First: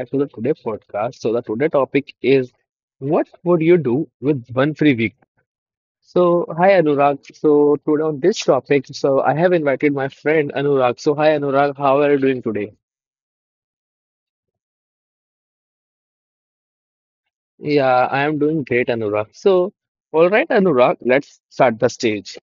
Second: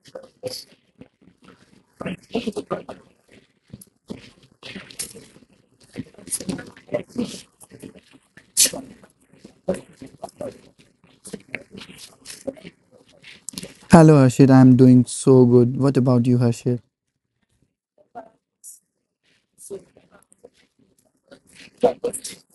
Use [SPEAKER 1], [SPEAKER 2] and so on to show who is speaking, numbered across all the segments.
[SPEAKER 1] back to the today podcast. So the today topic is what would you do with one free week? So hi Anurag. So today on this topic, so I have invited my friend Anurag. So hi Anurag, how are you doing today?
[SPEAKER 2] Hello Harshit, I'm doing so good. What about you, Harshit?
[SPEAKER 1] Yeah, I am doing great, Anurag. So all right, Anurag, let's start the stage.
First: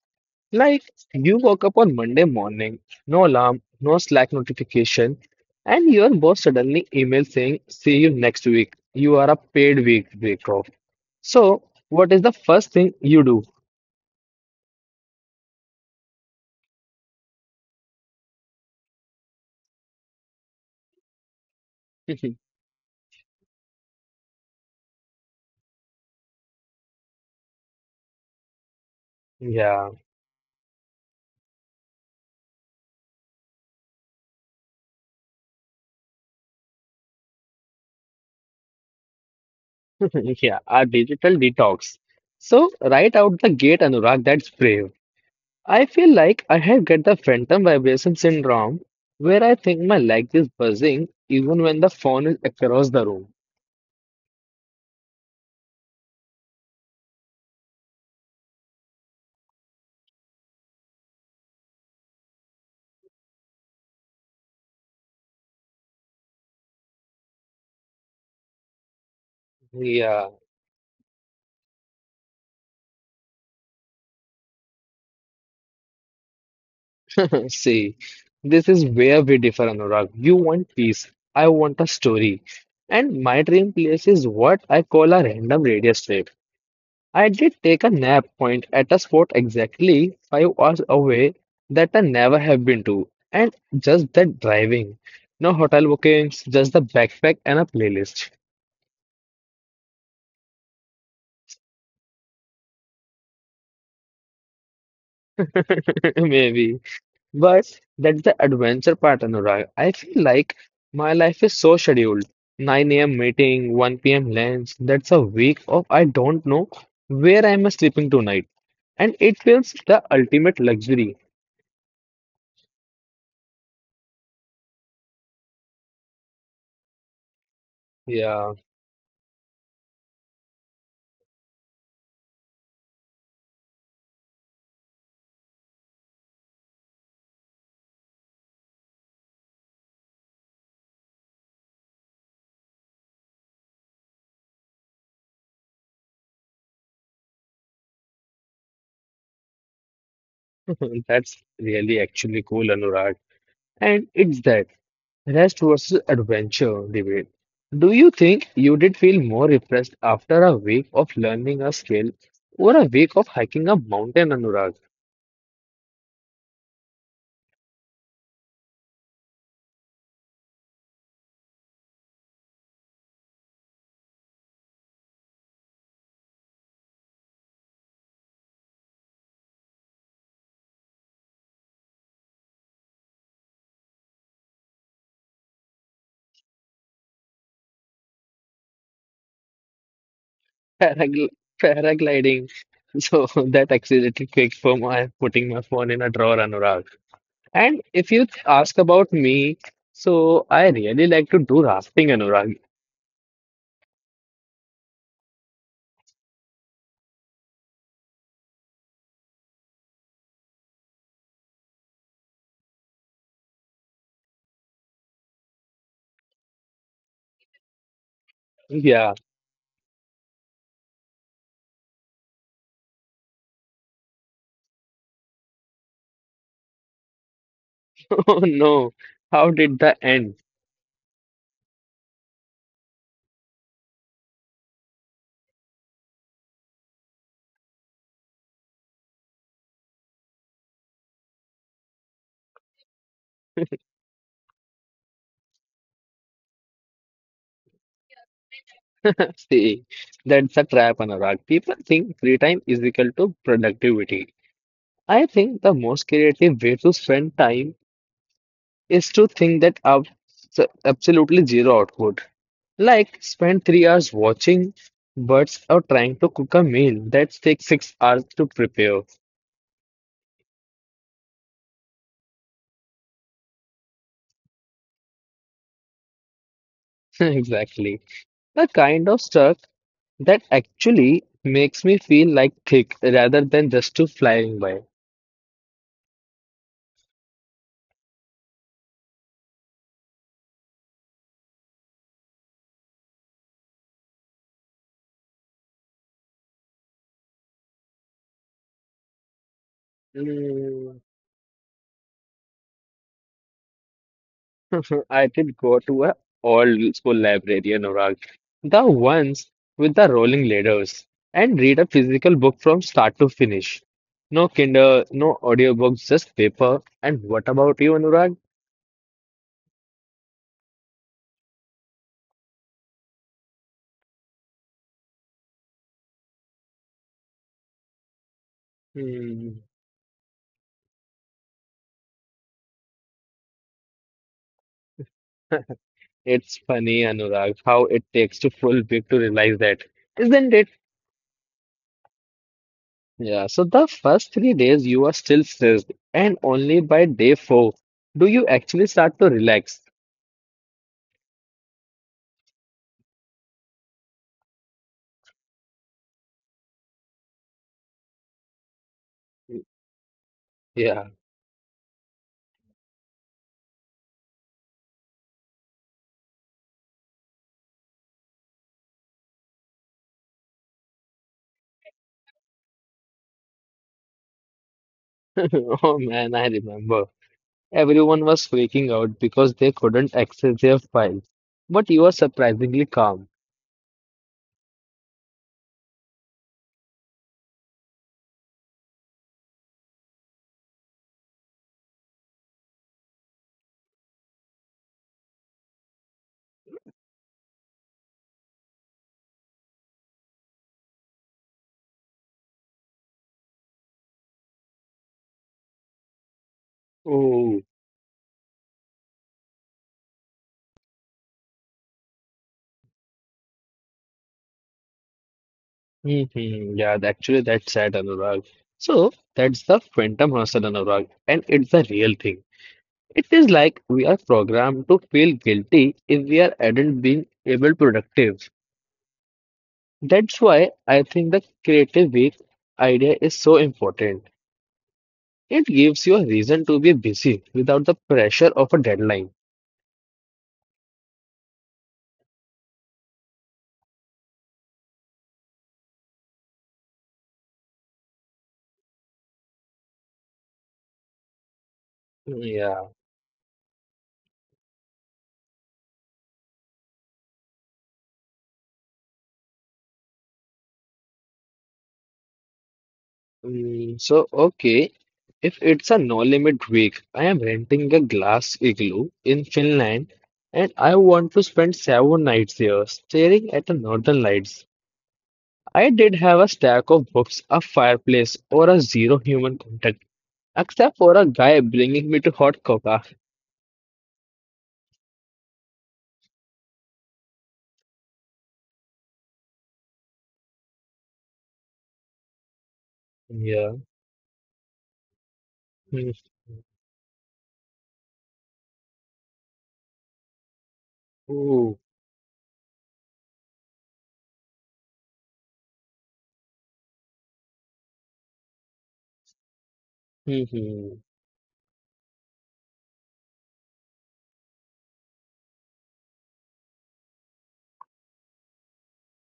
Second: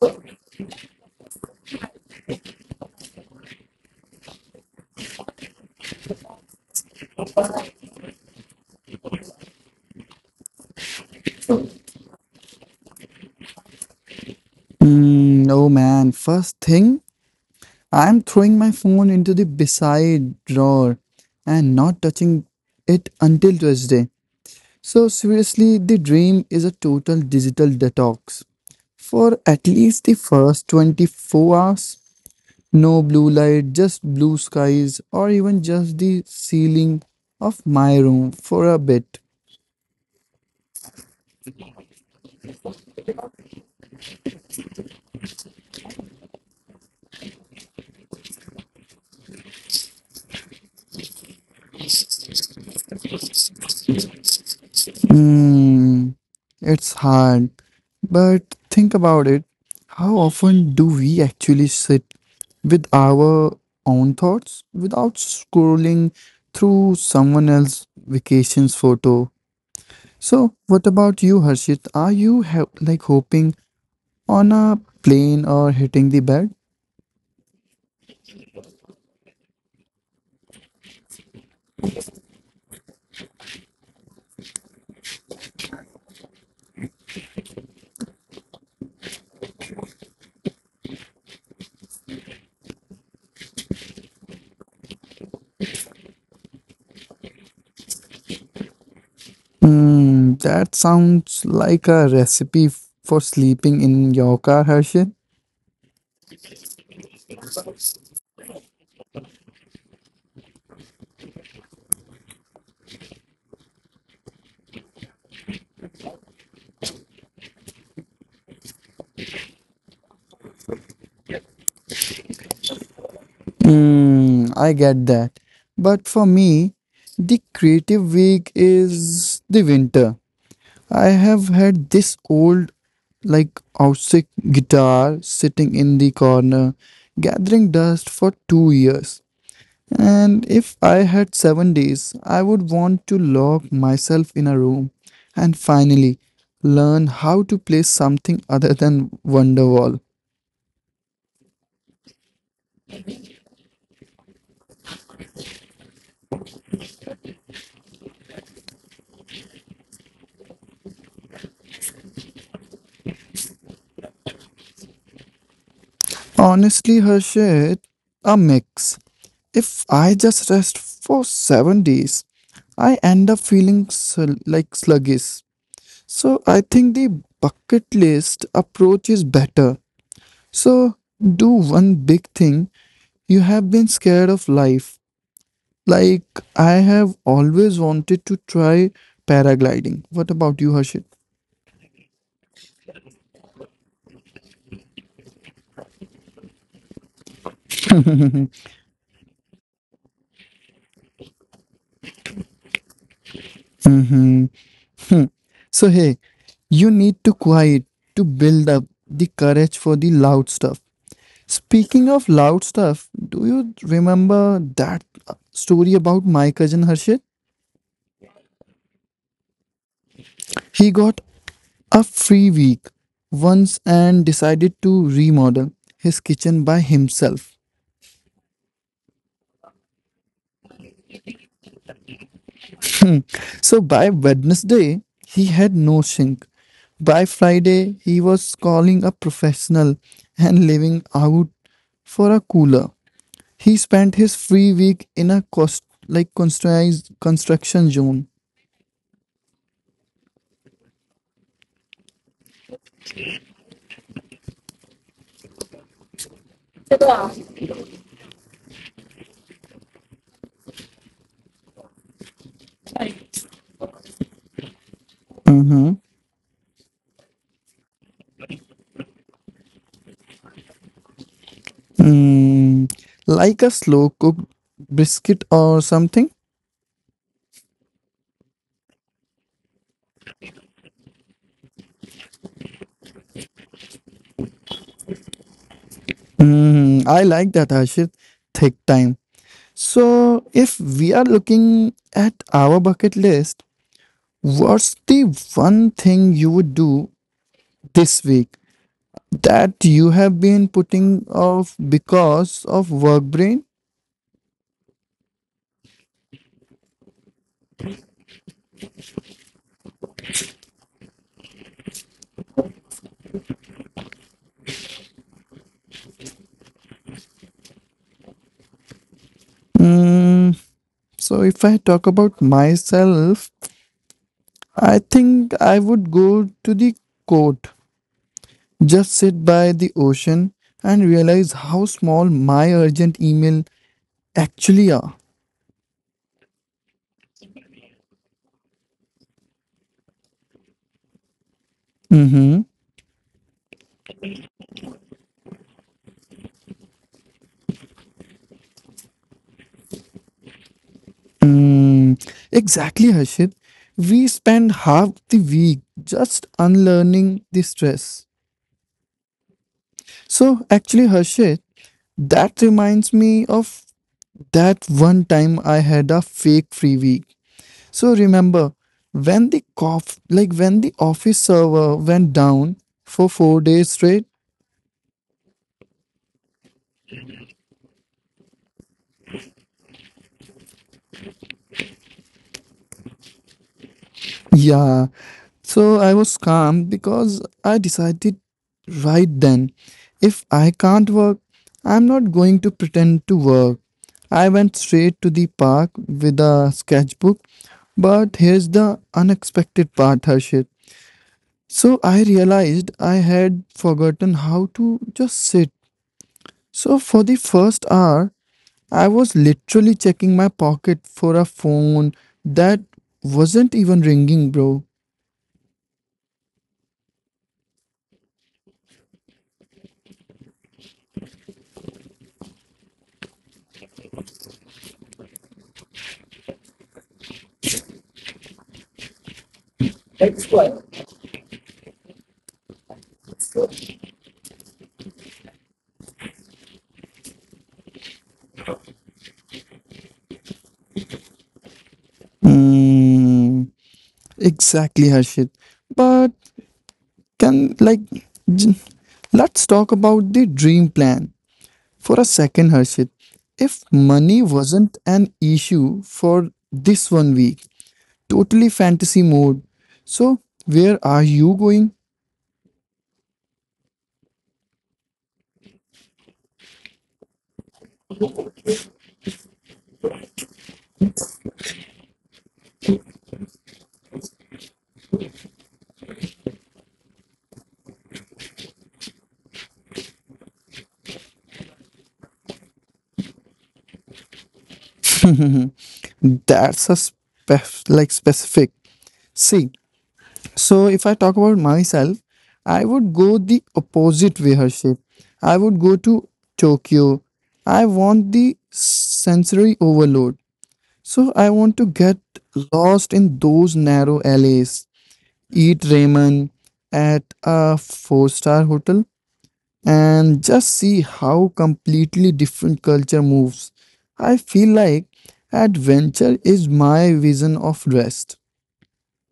[SPEAKER 1] Like you woke up on Monday morning, no alarm, no Slack notification, and your boss suddenly emails saying, "See you next week." You are a paid week off. So, what is the first thing you do?
[SPEAKER 2] Oh man, first thing, I'm throwing my phone into the beside drawer and not touching it until Tuesday. So seriously, the dream is a total digital detox. For at
[SPEAKER 1] Yeah,
[SPEAKER 2] least the first 24 hours, no blue light, just blue skies, or even just the ceiling of my room for a bit.
[SPEAKER 1] yeah, a digital detox. So, right out the gate, Anurag, that's brave. I feel like I have got the phantom vibration syndrome where I think my leg is buzzing even when the phone is across the room.
[SPEAKER 2] Hmm, it's hard. But think about it. How often do we actually sit with our own thoughts without scrolling through someone else's vacation's photo?
[SPEAKER 1] Yeah,
[SPEAKER 2] So, what about you, Harshit? Are you like hoping on a plane or hitting the bed?
[SPEAKER 1] see, this is where we differ, Anurag. You want peace, I want a story. And my dream place is what I call a random radio strip. I did take a nap point at a spot exactly 5 hours away that I never have been to, and just that driving. No hotel bookings, just the backpack and a playlist.
[SPEAKER 2] Hmm, that sounds like a recipe for sleeping in your car, Harshit.
[SPEAKER 1] Maybe. But that's the adventure part, Anurag. I feel like my life is so scheduled. 9 a.m. meeting, 1 p.m. lunch. That's a week of I don't know where I'm sleeping tonight. And it feels the ultimate luxury.
[SPEAKER 2] I get that. But for me, the creative week
[SPEAKER 1] Yeah.
[SPEAKER 2] is the winter. I have had this old, like, acoustic guitar sitting in the corner, gathering dust for 2 years. And if I had 7 days, I would want to lock myself in a room and finally learn how to play something other than Wonderwall.
[SPEAKER 1] That's really actually cool, Anurag. And it's that rest versus adventure debate. Do you think you did feel more refreshed after a week of learning a skill or a week of hiking a mountain, Anurag?
[SPEAKER 2] Honestly, Harshit, a mix. If I just rest for 7 days, I end up feeling like sluggish. So I think the bucket list approach is better. So do one big thing you have been scared of life. Like I have always wanted to try paragliding. What about you, Harshit?
[SPEAKER 1] Paragl paragliding. So that accelerated quick for my putting my phone in a drawer, Anurag. And if you ask about me, so I really like to do rafting, Anurag.
[SPEAKER 2] Mm, So hey, you need to quiet to build up the courage for the loud stuff. Speaking of loud stuff, do you remember that story about my cousin Harshit?
[SPEAKER 1] Yeah.
[SPEAKER 2] He got a free week once and decided to remodel his kitchen by himself.
[SPEAKER 1] Oh no. How did the end?
[SPEAKER 2] So by Wednesday, he had no sink. By Friday, he was calling a professional and living out for a cooler. He spent his free week in a cost like constructed construction zone.
[SPEAKER 1] See, that's a trap, Anurag. People think free time is equal to productivity. I think the most creative way to spend time is to think that absolutely zero output. Like spend 3 hours watching
[SPEAKER 2] Mhm.
[SPEAKER 1] birds or trying to cook a meal that takes 6 hours to prepare.
[SPEAKER 2] Mm, like a slow cooked brisket or something.
[SPEAKER 1] Exactly. The kind of stuff that actually makes me feel like thick rather than just to flying by.
[SPEAKER 2] I like that, Ashit. Thick time. So, if we are looking at our bucket list, what's the one thing you would do this week that you have been
[SPEAKER 1] Hmm.
[SPEAKER 2] putting off because of work brain?
[SPEAKER 1] I did go to a old school library in Orag, the ones with the rolling ladders, and read a physical book from start to finish. No Kindle, no audiobooks, just paper. And what about you, Anurag?
[SPEAKER 2] Mm, so, if I talk about myself, I think I would go to the court. Just sit
[SPEAKER 1] Hmm,
[SPEAKER 2] by the ocean and realize how small my urgent email actually are.
[SPEAKER 1] it's funny, Anurag, how it takes to full big to realize that, isn't it?
[SPEAKER 2] Mm-hmm.
[SPEAKER 1] Yeah, so the first 3 days you are still stressed, and only by day 4 do you actually start to relax.
[SPEAKER 2] Exactly, Harshit. We spend half the week just unlearning the stress. So, actually,
[SPEAKER 1] Yeah,
[SPEAKER 2] Harshit, that reminds me of that one time I had a fake free week. So, remember when the cough, like when the office server went down for 4 days straight.
[SPEAKER 1] oh man, I remember. Everyone was freaking out because they couldn't access their files. But you were surprisingly calm.
[SPEAKER 2] Yeah. So I was calm because I decided right then if I can't work, I'm not going to pretend to work. I went straight to the park with a sketchbook, but here's the unexpected part, Harshit. So I realized I had forgotten how to just sit. So for the first
[SPEAKER 1] Oh,
[SPEAKER 2] hour, I was literally checking my pocket for a phone that wasn't even ringing, bro.
[SPEAKER 1] hmm, yeah, actually, that's sad, Anurag. So, that's the phantom hustle, Anurag, and it's the real thing. It is like we are programmed to feel guilty if we are not being able productive. That's why I think the creative week idea is so important. It gives you a reason to be busy without the pressure of a deadline.
[SPEAKER 2] Mm, exactly, Harshit. But can like j- let's talk about the dream plan for a second, Harshit.
[SPEAKER 1] Yeah.
[SPEAKER 2] If money wasn't an issue for this one week, totally fantasy mode. So where are you going?
[SPEAKER 1] Mm, so, okay, if it's a no limit week, I am renting a glass igloo in Finland and I want to spend 7 nights here staring at the northern lights. I did have a stack of books, a fireplace, or a zero human contact, except for a guy bringing me to hot cocoa.
[SPEAKER 2] That's a like specific. See. So if I talk about myself, I would go the
[SPEAKER 1] Yeah.
[SPEAKER 2] opposite way, Harshit. I would go to
[SPEAKER 1] Mhm.
[SPEAKER 2] Tokyo. I want the sensory overload. So I want to
[SPEAKER 1] Ooh.
[SPEAKER 2] get lost in those narrow alleys, eat ramen at a four-star hotel, and just see how completely different culture moves. I feel like adventure is my vision of rest.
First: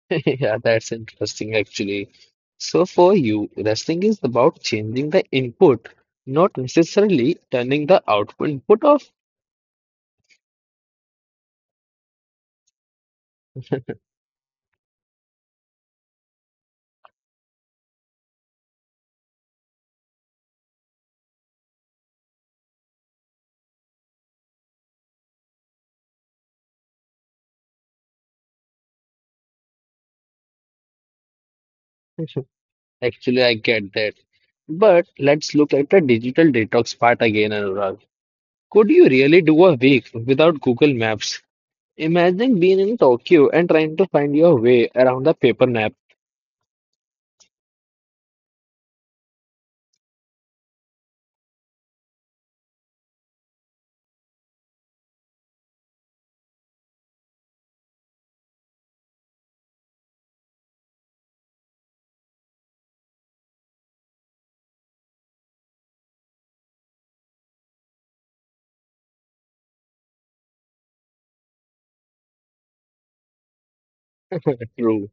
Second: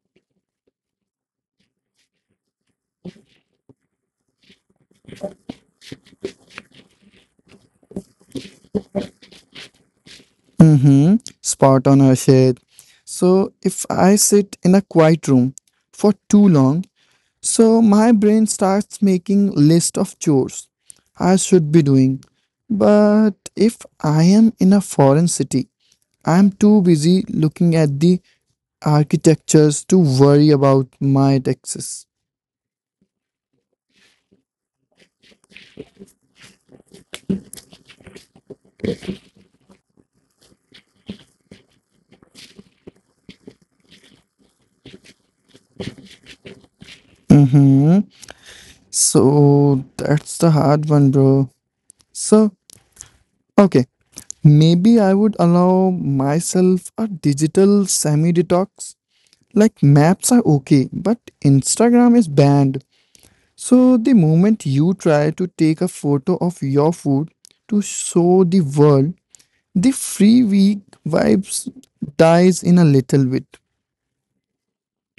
[SPEAKER 1] Yeah, that's interesting actually. So for you, wrestling is about changing the input, not necessarily turning the output input off.
[SPEAKER 2] Mm-hmm. Spot on, Harshit. So, if I sit in a quiet room for too long, so my brain starts making list of chores I should be doing. But if I am in a foreign city, I am too busy looking at the architectures to worry about my taxes.
[SPEAKER 1] Actually, I get that. But let's look at the digital detox part again, Anurag. Could you really do a week without Google Maps? Imagine being in Tokyo and trying to find your way around the paper map.
[SPEAKER 2] Mm-hmm. So that's the hard one, bro. So, okay. Maybe I would allow myself a digital semi detox. Like maps are okay, but Instagram is banned. So the moment you try to take a photo of your food to show the world, the free week vibes dies in a little bit.
[SPEAKER 1] True.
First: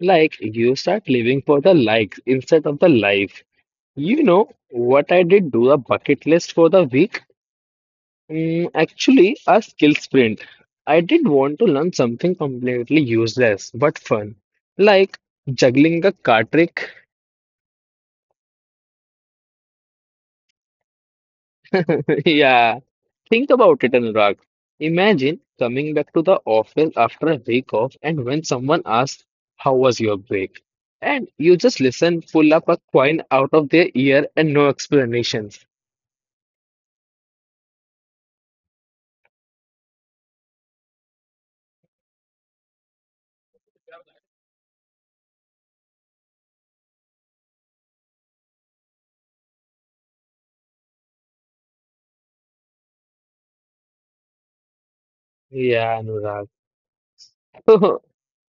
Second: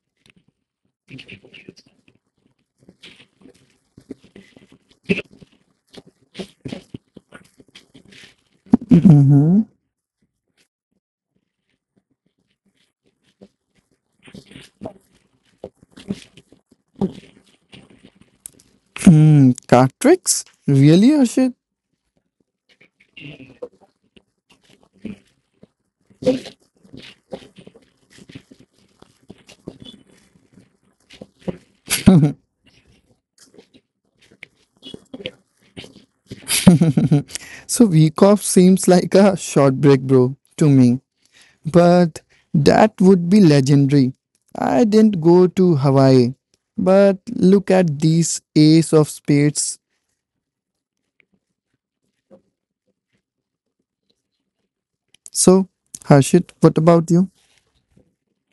[SPEAKER 1] Like you start living for the likes instead of the life. You know what I did do a bucket list for the week? Mm, actually, a
[SPEAKER 2] Mm-hmm.
[SPEAKER 1] skill sprint. I did want to learn something completely useless but fun, like juggling a card trick.
[SPEAKER 2] Hmm, card tricks? Really, Ashit?
[SPEAKER 1] Yeah, think about it, Anurag. Imagine coming back to the office after a week off, and when someone asks, "How was your break?" and you just listen, pull up a coin out of their ear, and no explanations.
[SPEAKER 2] So week off seems like a short break, bro, to me. But that would be legendary. I didn't go to Hawaii. But look at these ace of spades. So,
[SPEAKER 1] Yeah, Anurag.
[SPEAKER 2] Harshit, what about you?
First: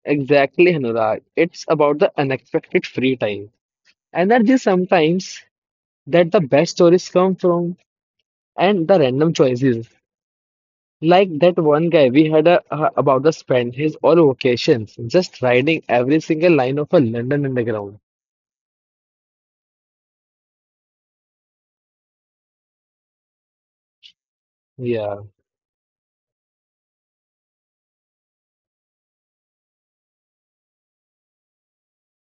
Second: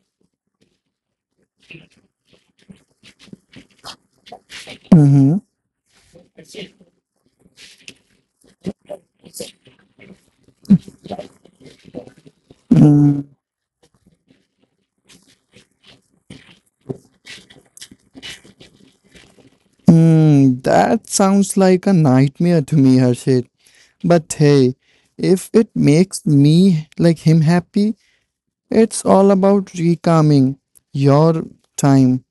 [SPEAKER 1] Exactly, Anurag. It's about the unexpected free time. Energy
[SPEAKER 2] Mhm.
[SPEAKER 1] sometimes that the best stories come from and the random choices. Like that one guy we heard
[SPEAKER 2] Mm,
[SPEAKER 1] about the spend his all vacations just riding every single line of a London Underground.
[SPEAKER 2] mm, that sounds like a nightmare to me, Harshit. But hey,
[SPEAKER 1] Yeah,
[SPEAKER 2] if it makes me like him happy, it's all about recalming your time.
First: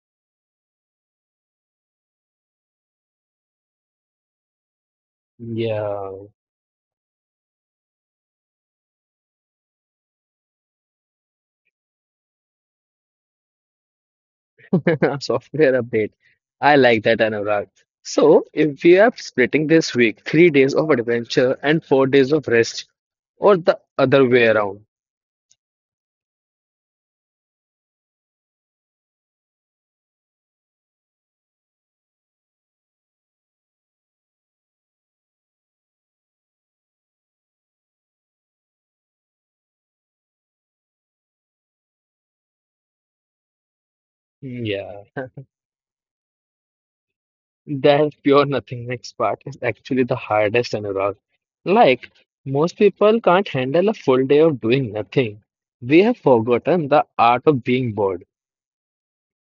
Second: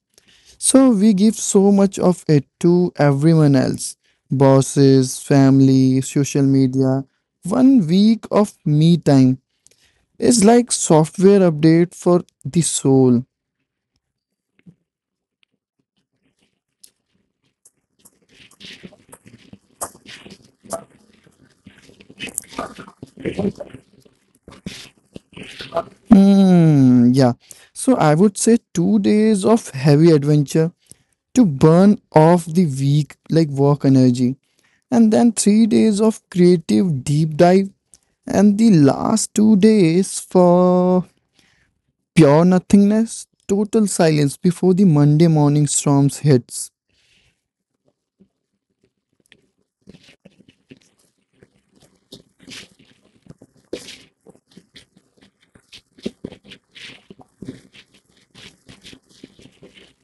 [SPEAKER 2] So we give so much of it to everyone else bosses, family,
[SPEAKER 1] yeah.
[SPEAKER 2] social media. One week of me time is like software update for the soul.
[SPEAKER 1] Software update. I like that, Anurag. So, if we are splitting this week, 3 days of adventure and 4 days of rest, or the other way around.
[SPEAKER 2] Hmm, yeah. So I would say 2 days of heavy adventure to burn off the week like work energy, and then 3 days of creative deep dive, and the last 2 days for pure nothingness, total silence before the Monday
[SPEAKER 1] Yeah.
[SPEAKER 2] morning storms hits.
[SPEAKER 1] That pure nothingness part is actually the hardest, Anurag. Like, most people can't handle a full day of doing nothing. We have forgotten the art of being bored.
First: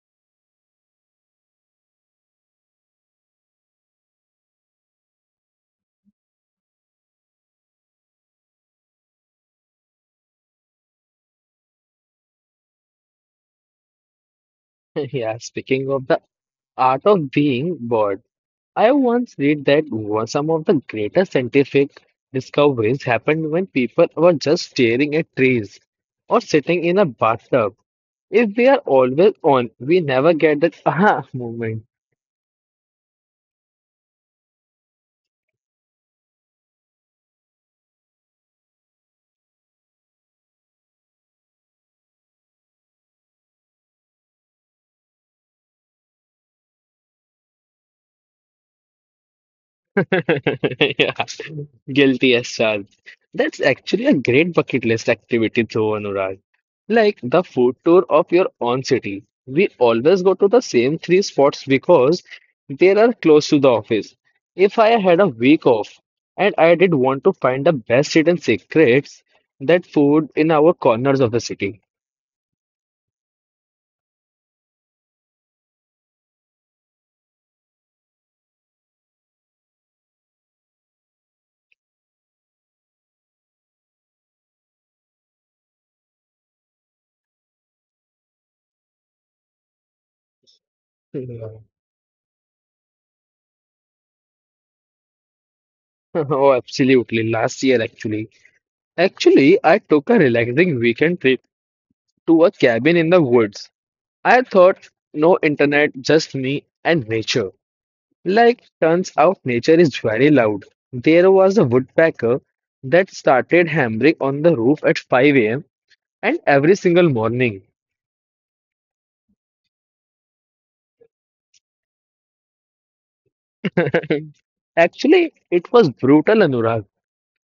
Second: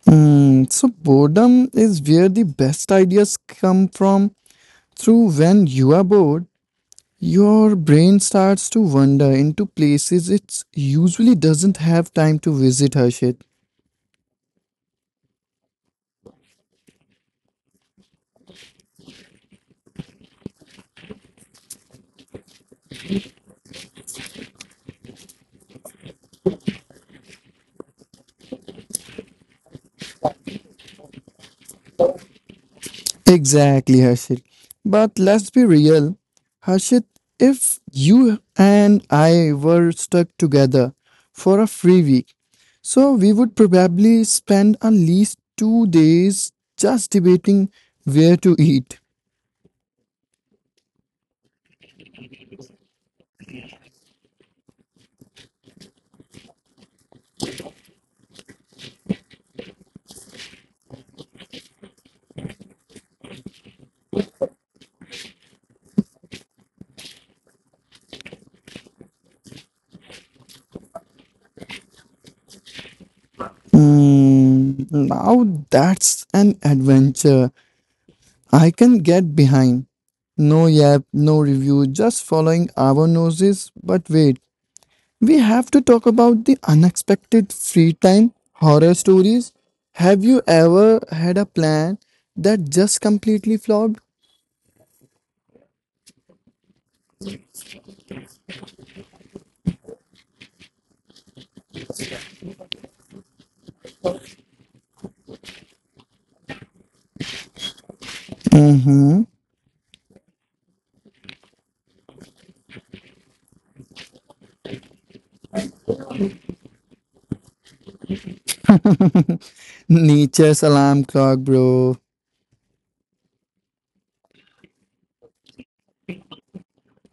[SPEAKER 2] Hmm, so boredom is where the best ideas come from. Through when you are bored, your brain starts to wander into places it usually doesn't have time to visit, Harshit.
[SPEAKER 1] Yeah, speaking of the art of being bored, I once read that one- some of the greatest scientific discoveries happened when people were just staring at trees or sitting in a bathtub. If we are always on, we never get that aha moment.
[SPEAKER 2] Exactly, Harshit. But let's be real, Harshit, if you and I were stuck together for a free week, so we would probably spend at least 2 days just debating where to eat.
[SPEAKER 1] Yeah, guilty as charged. That's actually a great bucket list activity, though, Anurag. Like the food tour of your own city. We always go to the same three spots because they are close to the office. If I had a week off and I did want to find the best hidden secrets, that food in our corners of the city.
[SPEAKER 2] Hmm, now that's an adventure I can get behind. No yap, no review, just following our noses. But wait, we have to talk about the unexpected free time horror stories. Have you ever
[SPEAKER 1] Yeah.
[SPEAKER 2] had a plan that just completely flopped?
[SPEAKER 1] Oh, absolutely. Last year, actually. Actually, I took a relaxing weekend trip to a cabin in the woods. I thought no internet, just me and nature. Like, turns out
[SPEAKER 2] Mm-hmm.
[SPEAKER 1] nature is very loud. There was a woodpecker that started hammering on the roof at 5 a.m. and every single morning.
[SPEAKER 2] Nature's alarm clock, bro.
[SPEAKER 1] Actually, it was brutal, Anurag.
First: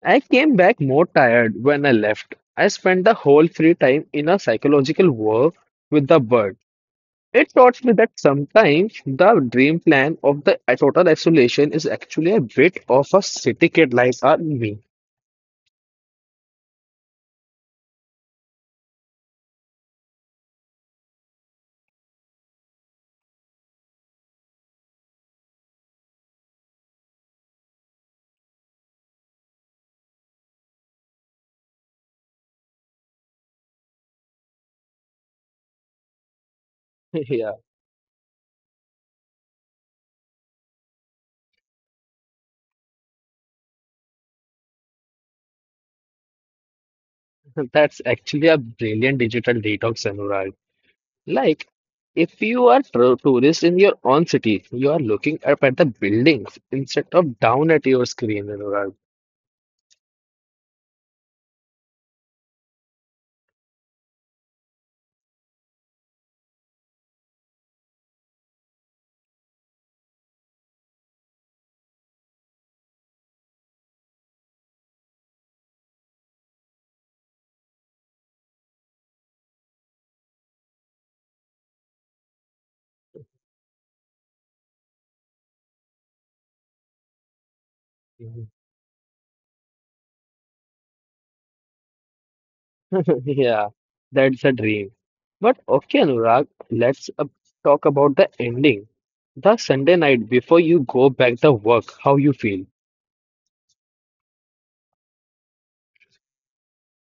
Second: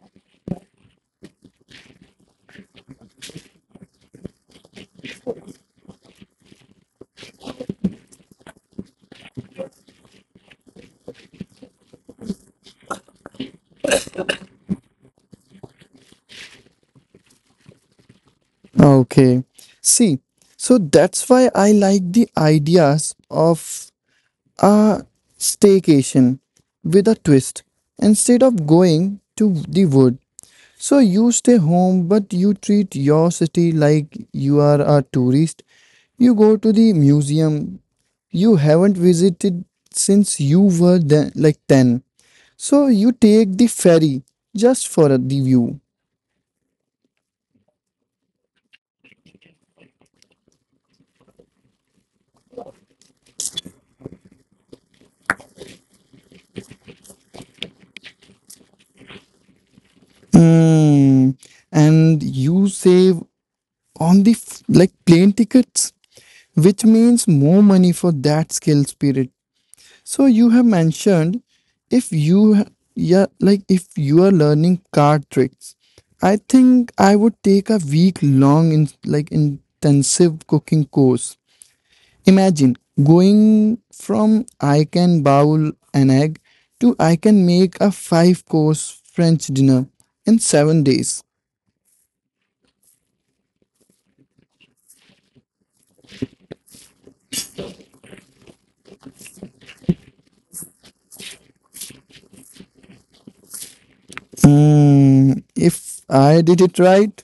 [SPEAKER 1] I came back more tired when I left. I spent the whole free time in a psychological war with the bird. It taught me that sometimes the dream plan of the total isolation is actually a bit of a city kid like me.
[SPEAKER 2] Okay. See, so that's why I like the ideas of a staycation with a twist instead of going to the wood. So you stay home, but you treat your city like you are a tourist. You go to the
[SPEAKER 1] Yeah,
[SPEAKER 2] museum you haven't visited since you were then, like 10. So you take the ferry just for the view.
[SPEAKER 1] that's actually a brilliant digital detox, Anurag. Like, if you are a tourist in your own city, you are looking up at the buildings instead of down at your screen, Anurag.
[SPEAKER 2] Mm, And you save on the like plane tickets, which means more money for that skill period. So you have mentioned if you yeah like if you are learning card tricks, I think I would take a week long in like intensive cooking course. Imagine going from I can bowl an egg to I can make a five course French dinner in 7 days.
[SPEAKER 1] Yeah, that's a dream. But okay, Anurag, let's talk about the ending. The Sunday night before you go back to work, how you feel?
[SPEAKER 2] If I did it right,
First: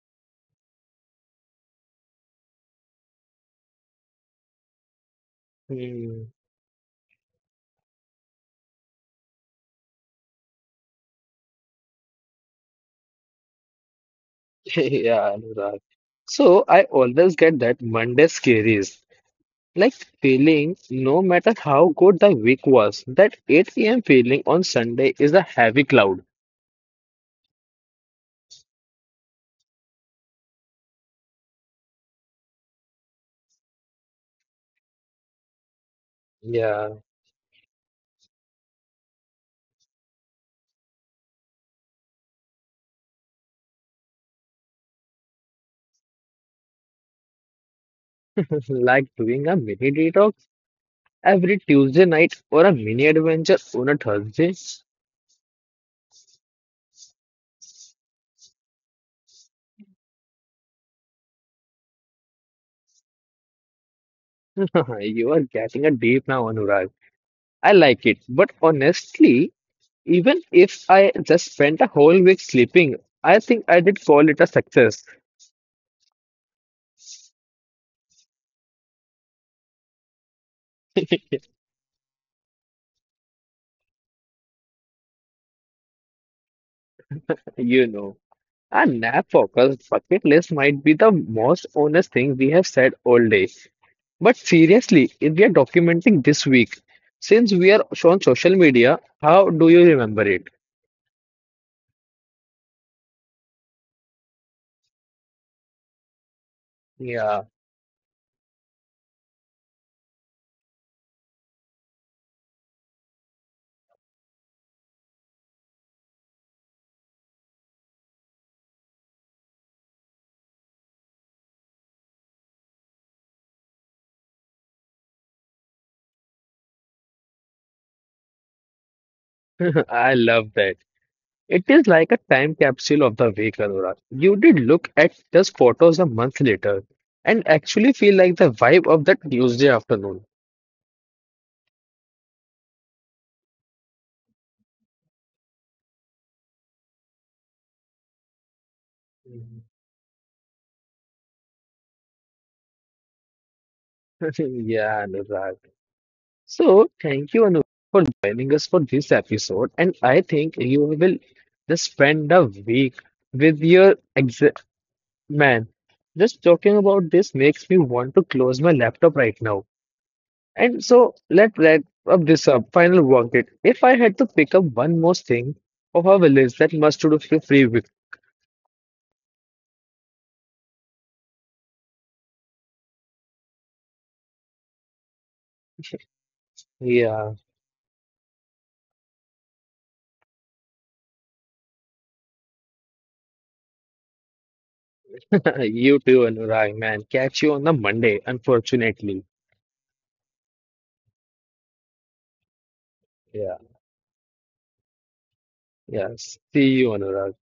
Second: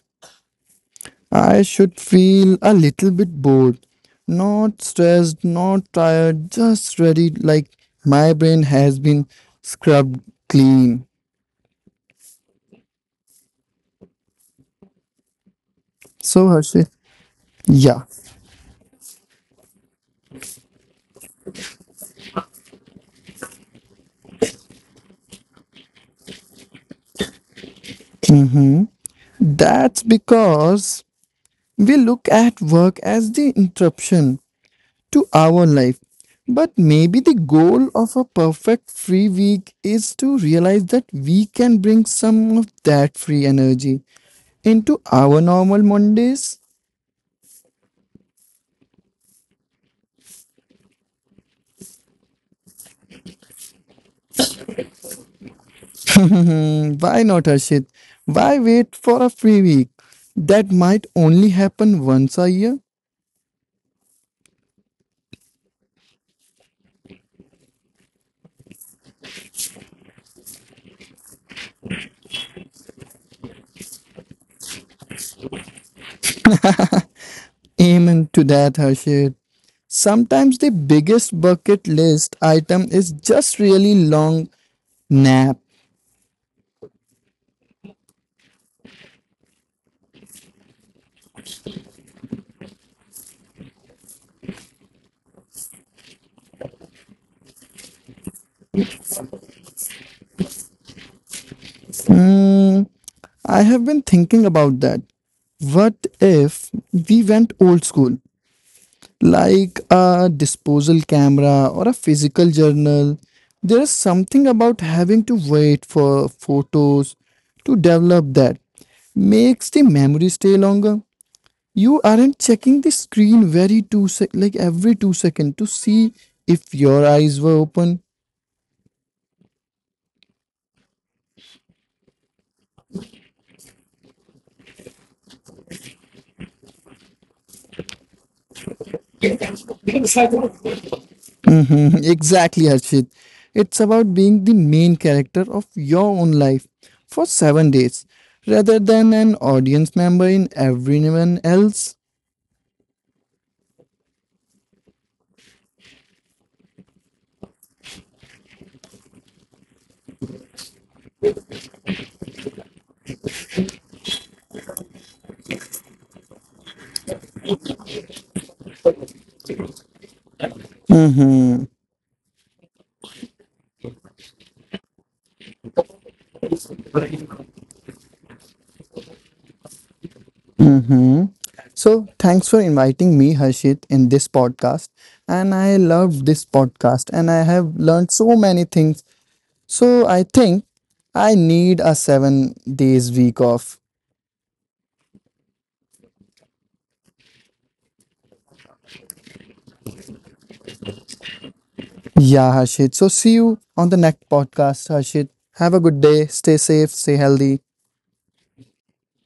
[SPEAKER 2] I should feel a little bit bored, not stressed, not
[SPEAKER 1] Hmm.
[SPEAKER 2] tired, just ready, like my brain has been scrubbed clean.
[SPEAKER 1] Yeah, Anurag.
[SPEAKER 2] So, Harshit,
[SPEAKER 1] So I always get
[SPEAKER 2] yeah,
[SPEAKER 1] that Monday scaries, like feeling no matter how good the week was, that 8 p.m. feeling on Sunday is a heavy cloud.
[SPEAKER 2] hmm, that's because we look at work as the interruption to our life. But maybe the
[SPEAKER 1] Yeah,
[SPEAKER 2] goal of a perfect free week is to realize that we can bring some of that free energy into our normal Mondays.
[SPEAKER 1] like doing a mini detox every Tuesday night or a mini adventure on a Thursday.
[SPEAKER 2] Mhm. Why not, Harshit? Why wait for a free week? That might only happen once a year.
[SPEAKER 1] You are getting a deep now, Anurag. I like it, but honestly, even if I just spent a whole week sleeping, I think I did call it a success,
[SPEAKER 2] Amen to that, Harshit. Sometimes the biggest bucket list item is just really long nap.
[SPEAKER 1] you know. A nap focused bucket list might be the most honest thing we have said all day. But seriously, if we are documenting this week, since we are on social media, how do you remember it?
[SPEAKER 2] Hmm, I have been thinking about that. What if we
[SPEAKER 1] Yeah,
[SPEAKER 2] went old school? Like a disposal camera or a physical journal. There is something about having to wait for photos to develop that makes the memory stay longer. You aren't checking the screen very two sec like every 2 seconds to see if your eyes were open.
[SPEAKER 1] I love that. It is like a time capsule of the week, Anurag. You did look at those photos a month later and actually feel like the vibe of that Tuesday afternoon.
[SPEAKER 2] Hmm. Exactly, Harshit. It's about being the main character of your own life for 7 days rather than an audience member in everyone else.
[SPEAKER 1] Yeah, Anurag. So, thank you, Anu, for joining us for this episode. And I think you will just spend a week with your exam. Man, just talking about this makes me want to close my laptop right now. And so,
[SPEAKER 2] Mm-hmm.
[SPEAKER 1] let's wrap up this up. Final work. If I had to pick up one more thing of our village that must do for free week.
[SPEAKER 2] Mm-hmm. So, thanks for inviting me, Harshit, in this podcast. And I love this podcast and I have learned so
[SPEAKER 1] Yeah,
[SPEAKER 2] many things. So, I think I need a 7 days week off.
[SPEAKER 1] you too, Anurag, man. Catch you on the Monday, unfortunately.
[SPEAKER 2] Yeah, Harshit. So see you on the next podcast, Harshit.
[SPEAKER 1] Yeah,
[SPEAKER 2] Have a good day. Stay safe. Stay healthy.
[SPEAKER 1] yes, see you, Anurag.